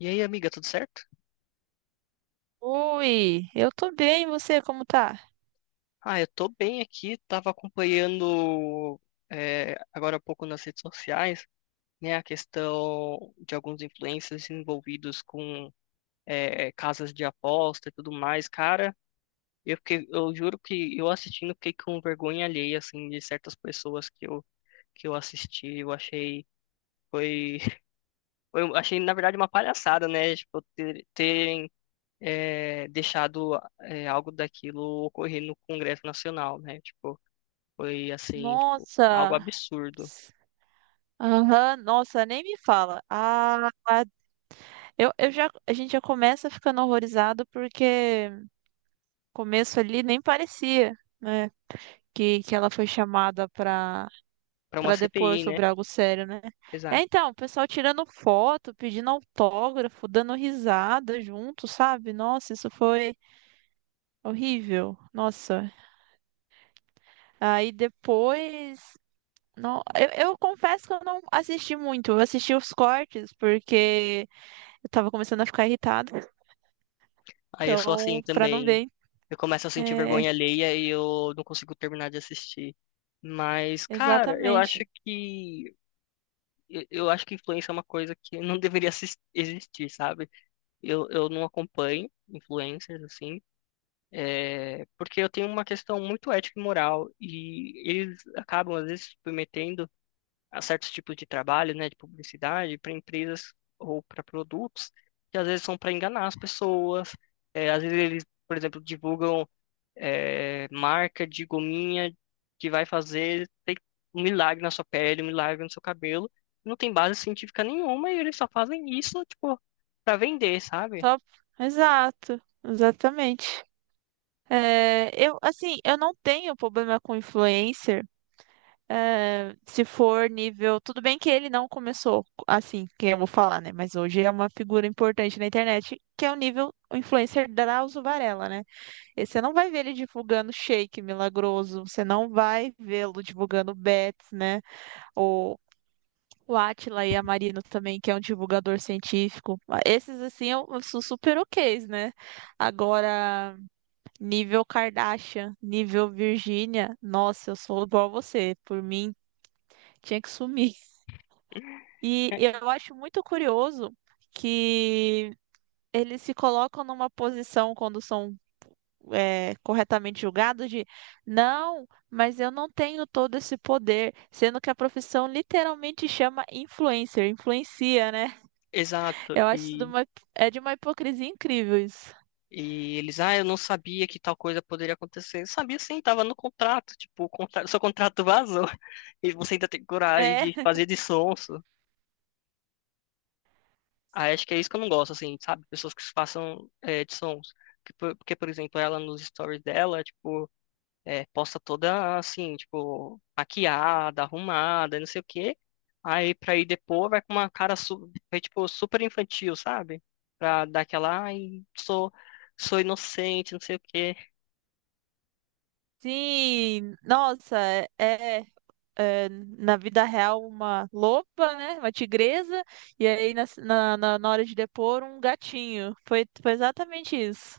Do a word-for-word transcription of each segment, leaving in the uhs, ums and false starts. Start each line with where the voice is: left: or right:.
left: E aí, amiga, tudo certo?
right: Oi, eu tô bem, e você como tá?
left: Ah, eu tô bem aqui, tava acompanhando é, agora há pouco nas redes sociais, né, a questão de alguns influencers envolvidos com é, casas de aposta e tudo mais. Cara, eu fiquei, eu juro que eu assistindo fiquei com vergonha alheia, assim, de certas pessoas que eu, que eu assisti, eu achei, foi, eu achei, na verdade, uma palhaçada, né, tipo, ter- terem é, deixado é, algo daquilo ocorrer no Congresso Nacional, né, tipo, foi assim, tipo, algo
right: Nossa,
left: absurdo
right: aham, nossa, nem me fala. Ah, ah, eu, eu já, a gente já começa ficando horrorizado porque começo ali nem parecia, né, que, que ela foi chamada pra,
left: pra uma
right: pra depor
left: C P I, né?
right: sobre algo sério, né? É,
left: Exato.
right: então, o pessoal tirando foto, pedindo autógrafo, dando risada junto, sabe? Nossa, isso foi horrível, nossa. Aí depois. Não, eu, eu confesso que eu não assisti muito. Eu assisti os cortes porque eu tava começando a ficar irritada.
left: Aí eu sou assim
right: Então, pra não
left: também.
right: ver.
left: Eu começo a sentir
right: É,
left: vergonha alheia e eu não consigo terminar de assistir. Mas, cara, eu acho
right: exatamente.
left: que eu, eu acho que influência é uma coisa que não deveria assis- existir, sabe? Eu, eu não acompanho influencers assim, é, porque eu tenho uma questão muito ética e moral e eles acabam às vezes se submetendo a certos tipos de trabalho, né, de publicidade, para empresas ou para produtos, que às vezes são para enganar as pessoas. É, às vezes eles, por exemplo, divulgam é, marca de gominha que vai fazer tem um milagre na sua pele, um milagre no seu cabelo. Não tem base científica nenhuma e eles só fazem isso, tipo, para vender, sabe?
right: Só- Exato, exatamente. É, eu, assim, eu não tenho problema com influencer. É, se for nível. Tudo bem que ele não começou assim, que eu vou falar, né? Mas hoje é uma figura importante na internet, que é o nível influencer Drauzio Varella, né? E você não vai ver ele divulgando shake milagroso, você não vai vê-lo divulgando bets, né? Ou o Átila e a Marino também, que é um divulgador científico. Esses, assim, eu, eu sou super ok's, né? Agora, nível Kardashian, nível Virgínia, nossa, eu sou igual a você. Por mim, tinha que sumir. E
left: É,
right: eu acho muito curioso que eles se colocam numa posição quando são é, corretamente julgado de não, mas eu não tenho todo esse poder, sendo que a profissão literalmente chama influencer, influencia, né?
left: exato.
right: Eu acho isso de
left: E
right: uma, é de uma hipocrisia incrível isso.
left: e eles, ah, eu não sabia que tal coisa poderia acontecer. Eu sabia sim, tava no contrato. Tipo, o contrato, seu contrato vazou. E você ainda tem coragem
right: É,
left: de fazer de sonso. Ah, acho que é isso que eu não gosto, assim, sabe? Pessoas que se façam é, de sons. Que por- Porque, por exemplo, ela nos stories dela, tipo, é, posta toda assim, tipo, maquiada, arrumada, não sei o quê. Aí pra ir depois vai com uma cara, su vai, tipo, super infantil, sabe? Pra dar aquela, ai, sou, sou inocente, não sei o quê.
right: sim, nossa, é, é, na vida real uma loba, né? Uma tigresa, e aí na, na, na na hora de depor um gatinho. Foi, foi exatamente isso.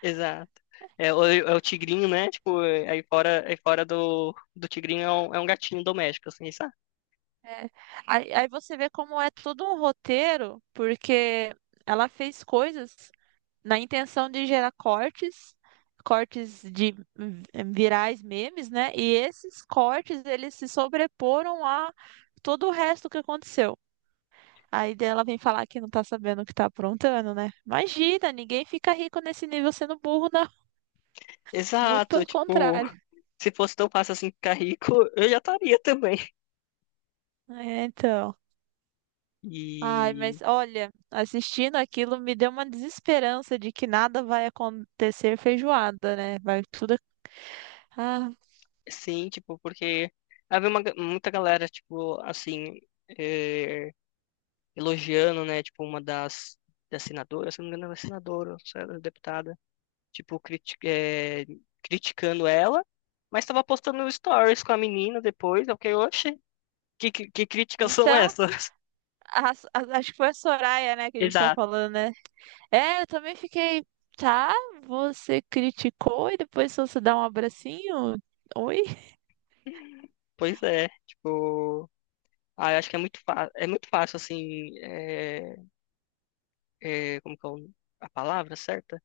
left: Exato. É, o, é o tigrinho, né? Tipo, é- aí fora, aí fora do, do tigrinho é um, é um gatinho doméstico, assim, sabe?
right: É. Aí, aí você vê como é todo um roteiro, porque ela fez coisas na intenção de gerar cortes, cortes de hum, virais memes, né? E esses cortes, eles se sobreporam a todo o resto que aconteceu. Aí daí ela vem falar que não tá sabendo o que tá aprontando, né? Imagina, ninguém fica rico nesse nível sendo burro, não. Muito
left: Exato.
right: pelo
left: Tipo,
right: contrário.
left: se fosse tão fácil assim ficar rico, eu já estaria também.
right: É, então. Ai,
left: E
right: mas olha, assistindo aquilo me deu uma desesperança de que nada vai acontecer feijoada, né? Vai tudo. Ah,
left: sim, tipo, porque havia uma, ga- muita galera, tipo, assim, eh, elogiando, né? Tipo, uma das, das senadoras, se não me engano, ela é senadora, ou se ela é deputada. Tipo, criti é, criticando ela, mas tava postando stories com a menina depois. Eu fiquei, oxe, que, que, que críticas são
right: então,
left: essas?
right: a- a- acho que foi a Soraya, né, que a gente tá
left: Exato,
right: falando, né? É, eu também fiquei, tá? Você criticou e depois só você dá um abracinho? Oi?
left: pois é, tipo, ah, eu acho que é muito, fa- é muito fácil, assim, é, é, como que é o- a palavra certa?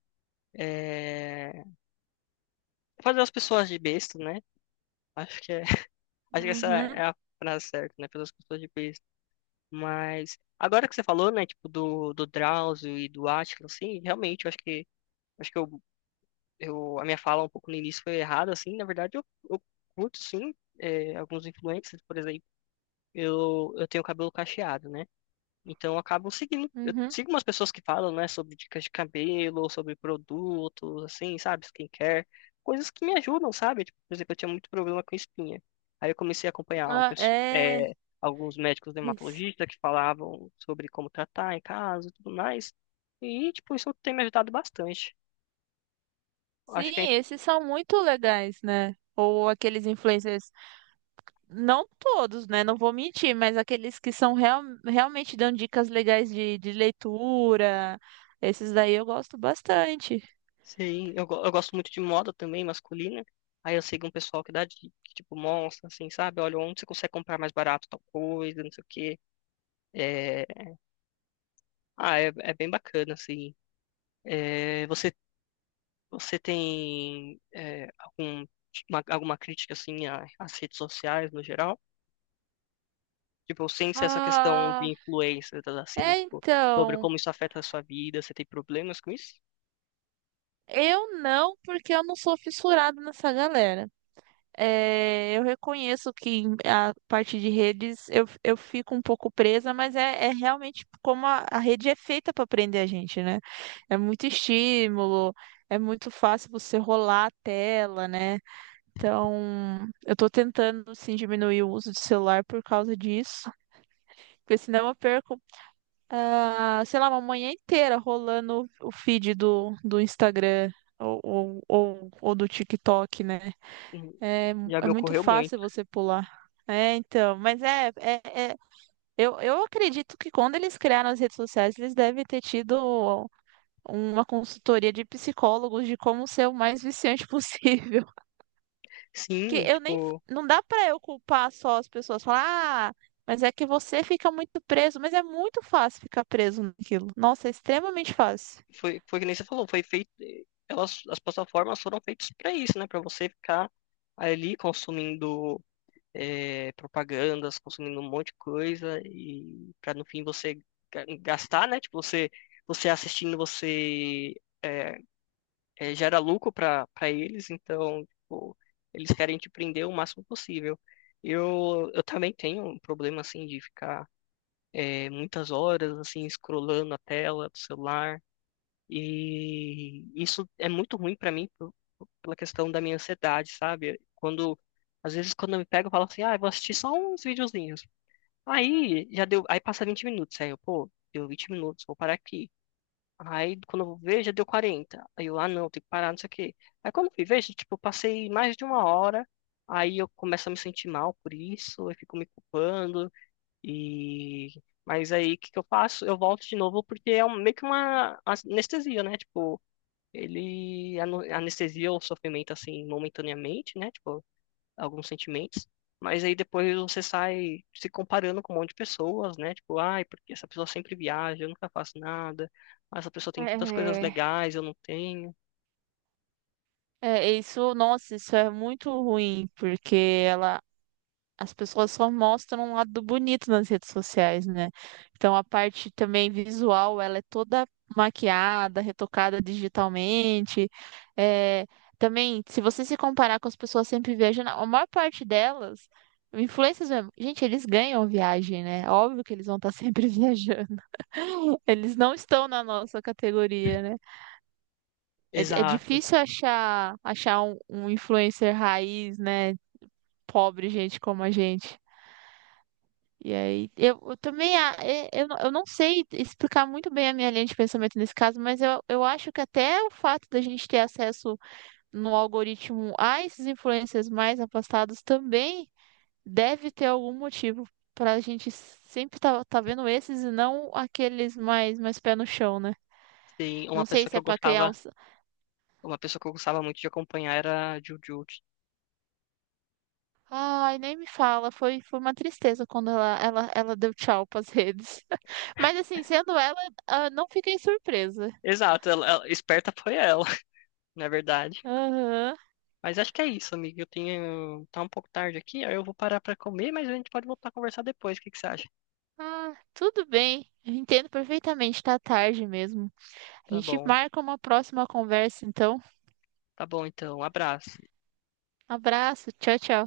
left: É, fazer as pessoas de besta, né? Acho que é, acho que essa é
right: Uhum,
left: a frase certa, né? Fazer as pessoas de besta. Mas, agora que você falou, né, tipo, do, do Drauzio e do Átila, assim, realmente, eu acho que. Acho que eu eu, a minha fala um pouco no início foi errada, assim, na verdade eu, eu curto, sim, é, alguns influencers, por exemplo, eu, eu tenho cabelo cacheado, né? Então eu acabo seguindo, eu
right: uhum.
left: sigo umas pessoas que falam, né, sobre dicas de cabelo, sobre produtos, assim, sabe, skincare, coisas que me ajudam, sabe? Tipo, por exemplo, eu tinha muito problema com espinha. Aí eu comecei a acompanhar um,
right: Ah,
left: pesso-
right: é.
left: é, alguns médicos dermatologistas que falavam sobre como tratar em casa e tudo mais. E, tipo, isso tem me ajudado bastante. Acho
right: Sim,
left: que é
right: esses são muito legais, né? Ou aqueles influencers. Não todos, né? Não vou mentir, mas aqueles que são real, realmente dão dicas legais de, de leitura, esses daí eu gosto bastante.
left: sim, eu, go- eu gosto muito de moda também, masculina. Aí eu sigo um pessoal que dá dica, que, tipo, mostra, assim, sabe? Olha, onde você consegue comprar mais barato tal coisa, não sei o quê. É... Ah, é, é bem bacana, assim. É, você, você tem é, algum, uma- alguma crítica, assim, a- às redes sociais no geral? Tipo, sem ser essa questão de
right: Ah,
left: influências, assim,
right: é
left: tipo, sobre
right: então.
left: como isso afeta a sua vida, você tem problemas com isso?
right: Eu não, porque eu não sou fissurada nessa galera. É, eu reconheço que em- a parte de redes eu, eu fico um pouco presa, mas é, é realmente como a, a rede é feita para prender a gente, né? É muito estímulo, é muito fácil você rolar a tela, né? Então, eu tô tentando, assim, diminuir o uso de celular por causa disso, porque senão eu perco, ah, sei lá, uma manhã inteira rolando o feed do, do Instagram ou, ou, ou, ou do TikTok, né?
left: Hum,
right: É,
left: já
right: é
left: me
right: muito
left: ocorreu muito.
right: fácil você pular. É, então, mas é, é, é- eu, eu acredito que quando eles criaram as redes sociais, eles devem ter tido uma consultoria de psicólogos de como ser o mais viciante possível. Que
left: Sim,
right: eu nem.
left: tipo.
right: Não dá pra eu culpar só as pessoas, falar, ah, mas é que você fica muito preso. Mas é muito fácil ficar preso naquilo. Nossa, é extremamente fácil.
left: Foi, foi que nem você falou, foi feito. Elas, as plataformas foram feitas para isso, né? Para você ficar ali consumindo é, propagandas, consumindo um monte de coisa e para no fim você ga- gastar, né? Tipo, você, você assistindo, você é, é, gera lucro para para eles, então, tipo, eles querem te prender o máximo possível. Eu, eu também tenho um problema, assim, de ficar é, muitas horas, assim, scrollando a tela do celular. E isso é muito ruim pra mim por- pela questão da minha ansiedade, sabe? Quando, às vezes, quando eu me pego, eu falo assim, ah, eu vou assistir só uns videozinhos. Aí, já deu, aí passa vinte minutos, aí eu, pô, deu vinte minutos, vou parar aqui. Aí, quando eu vou ver, já deu quarenta. Aí eu, ah, não, tem que parar, não sei o quê. Aí, quando eu fui ver, já, tipo, eu passei mais de uma hora, aí eu começo a me sentir mal por isso, eu fico me culpando, e... Mas aí, o que que eu faço? Eu volto de novo, porque é um- meio que uma anestesia, né? Tipo, ele ano- anestesia o sofrimento assim momentaneamente, né? Tipo, alguns sentimentos. Mas aí depois você sai se comparando com um monte de pessoas, né? Tipo, ai, porque essa pessoa sempre viaja, eu nunca faço nada. Ah, essa pessoa tem tantas coisas
right: É,
left: legais, eu não tenho.
right: é, isso, nossa, isso é muito ruim, porque ela, as pessoas só mostram um lado bonito nas redes sociais, né? Então a parte também visual, ela é toda maquiada, retocada digitalmente. É, também, se você se comparar com as pessoas sempre viajando, a maior parte delas, influencers mesmo, gente, eles ganham viagem, né? Óbvio que eles vão estar sempre viajando. Eles não estão na nossa categoria, né? É, é
left: Exato.
right: difícil achar, achar um, um influencer raiz, né? Pobre gente como a gente. E aí, eu, eu também, a- é- eu, não- eu não sei explicar muito bem a minha linha de pensamento nesse caso, mas eu, eu acho que até o fato da gente ter acesso no algoritmo a esses influencers mais afastados também deve ter algum motivo para a gente sempre tá, tá vendo esses e não aqueles mais, mais pé no chão, né?
left: Tem uma
right: Não sei
left: pessoa
right: se
left: que
right: é
left: eu
right: para criar
left: gostava,
right: uns.
left: uma pessoa que eu gostava muito de acompanhar era a Jujutsu.
right: Ai, nem me fala, foi, foi uma tristeza quando ela, ela, ela deu tchau pras redes. Mas assim, sendo ela, ah, não fiquei surpresa.
left: Exato, ela, ela- esperta foi ela, na verdade.
right: Aham.
left: Mas acho que é isso, amigo. Eu tenho, tá um pouco tarde aqui, aí eu vou parar pra comer, mas a gente pode voltar a conversar depois. O que que você acha?
right: Ah, tudo bem. Eu entendo perfeitamente. Tá tarde mesmo. A
left: Tá
right: gente
left: bom.
right: marca uma próxima conversa, então.
left: Tá bom, então. Um abraço.
right: Abraço. Tchau, tchau.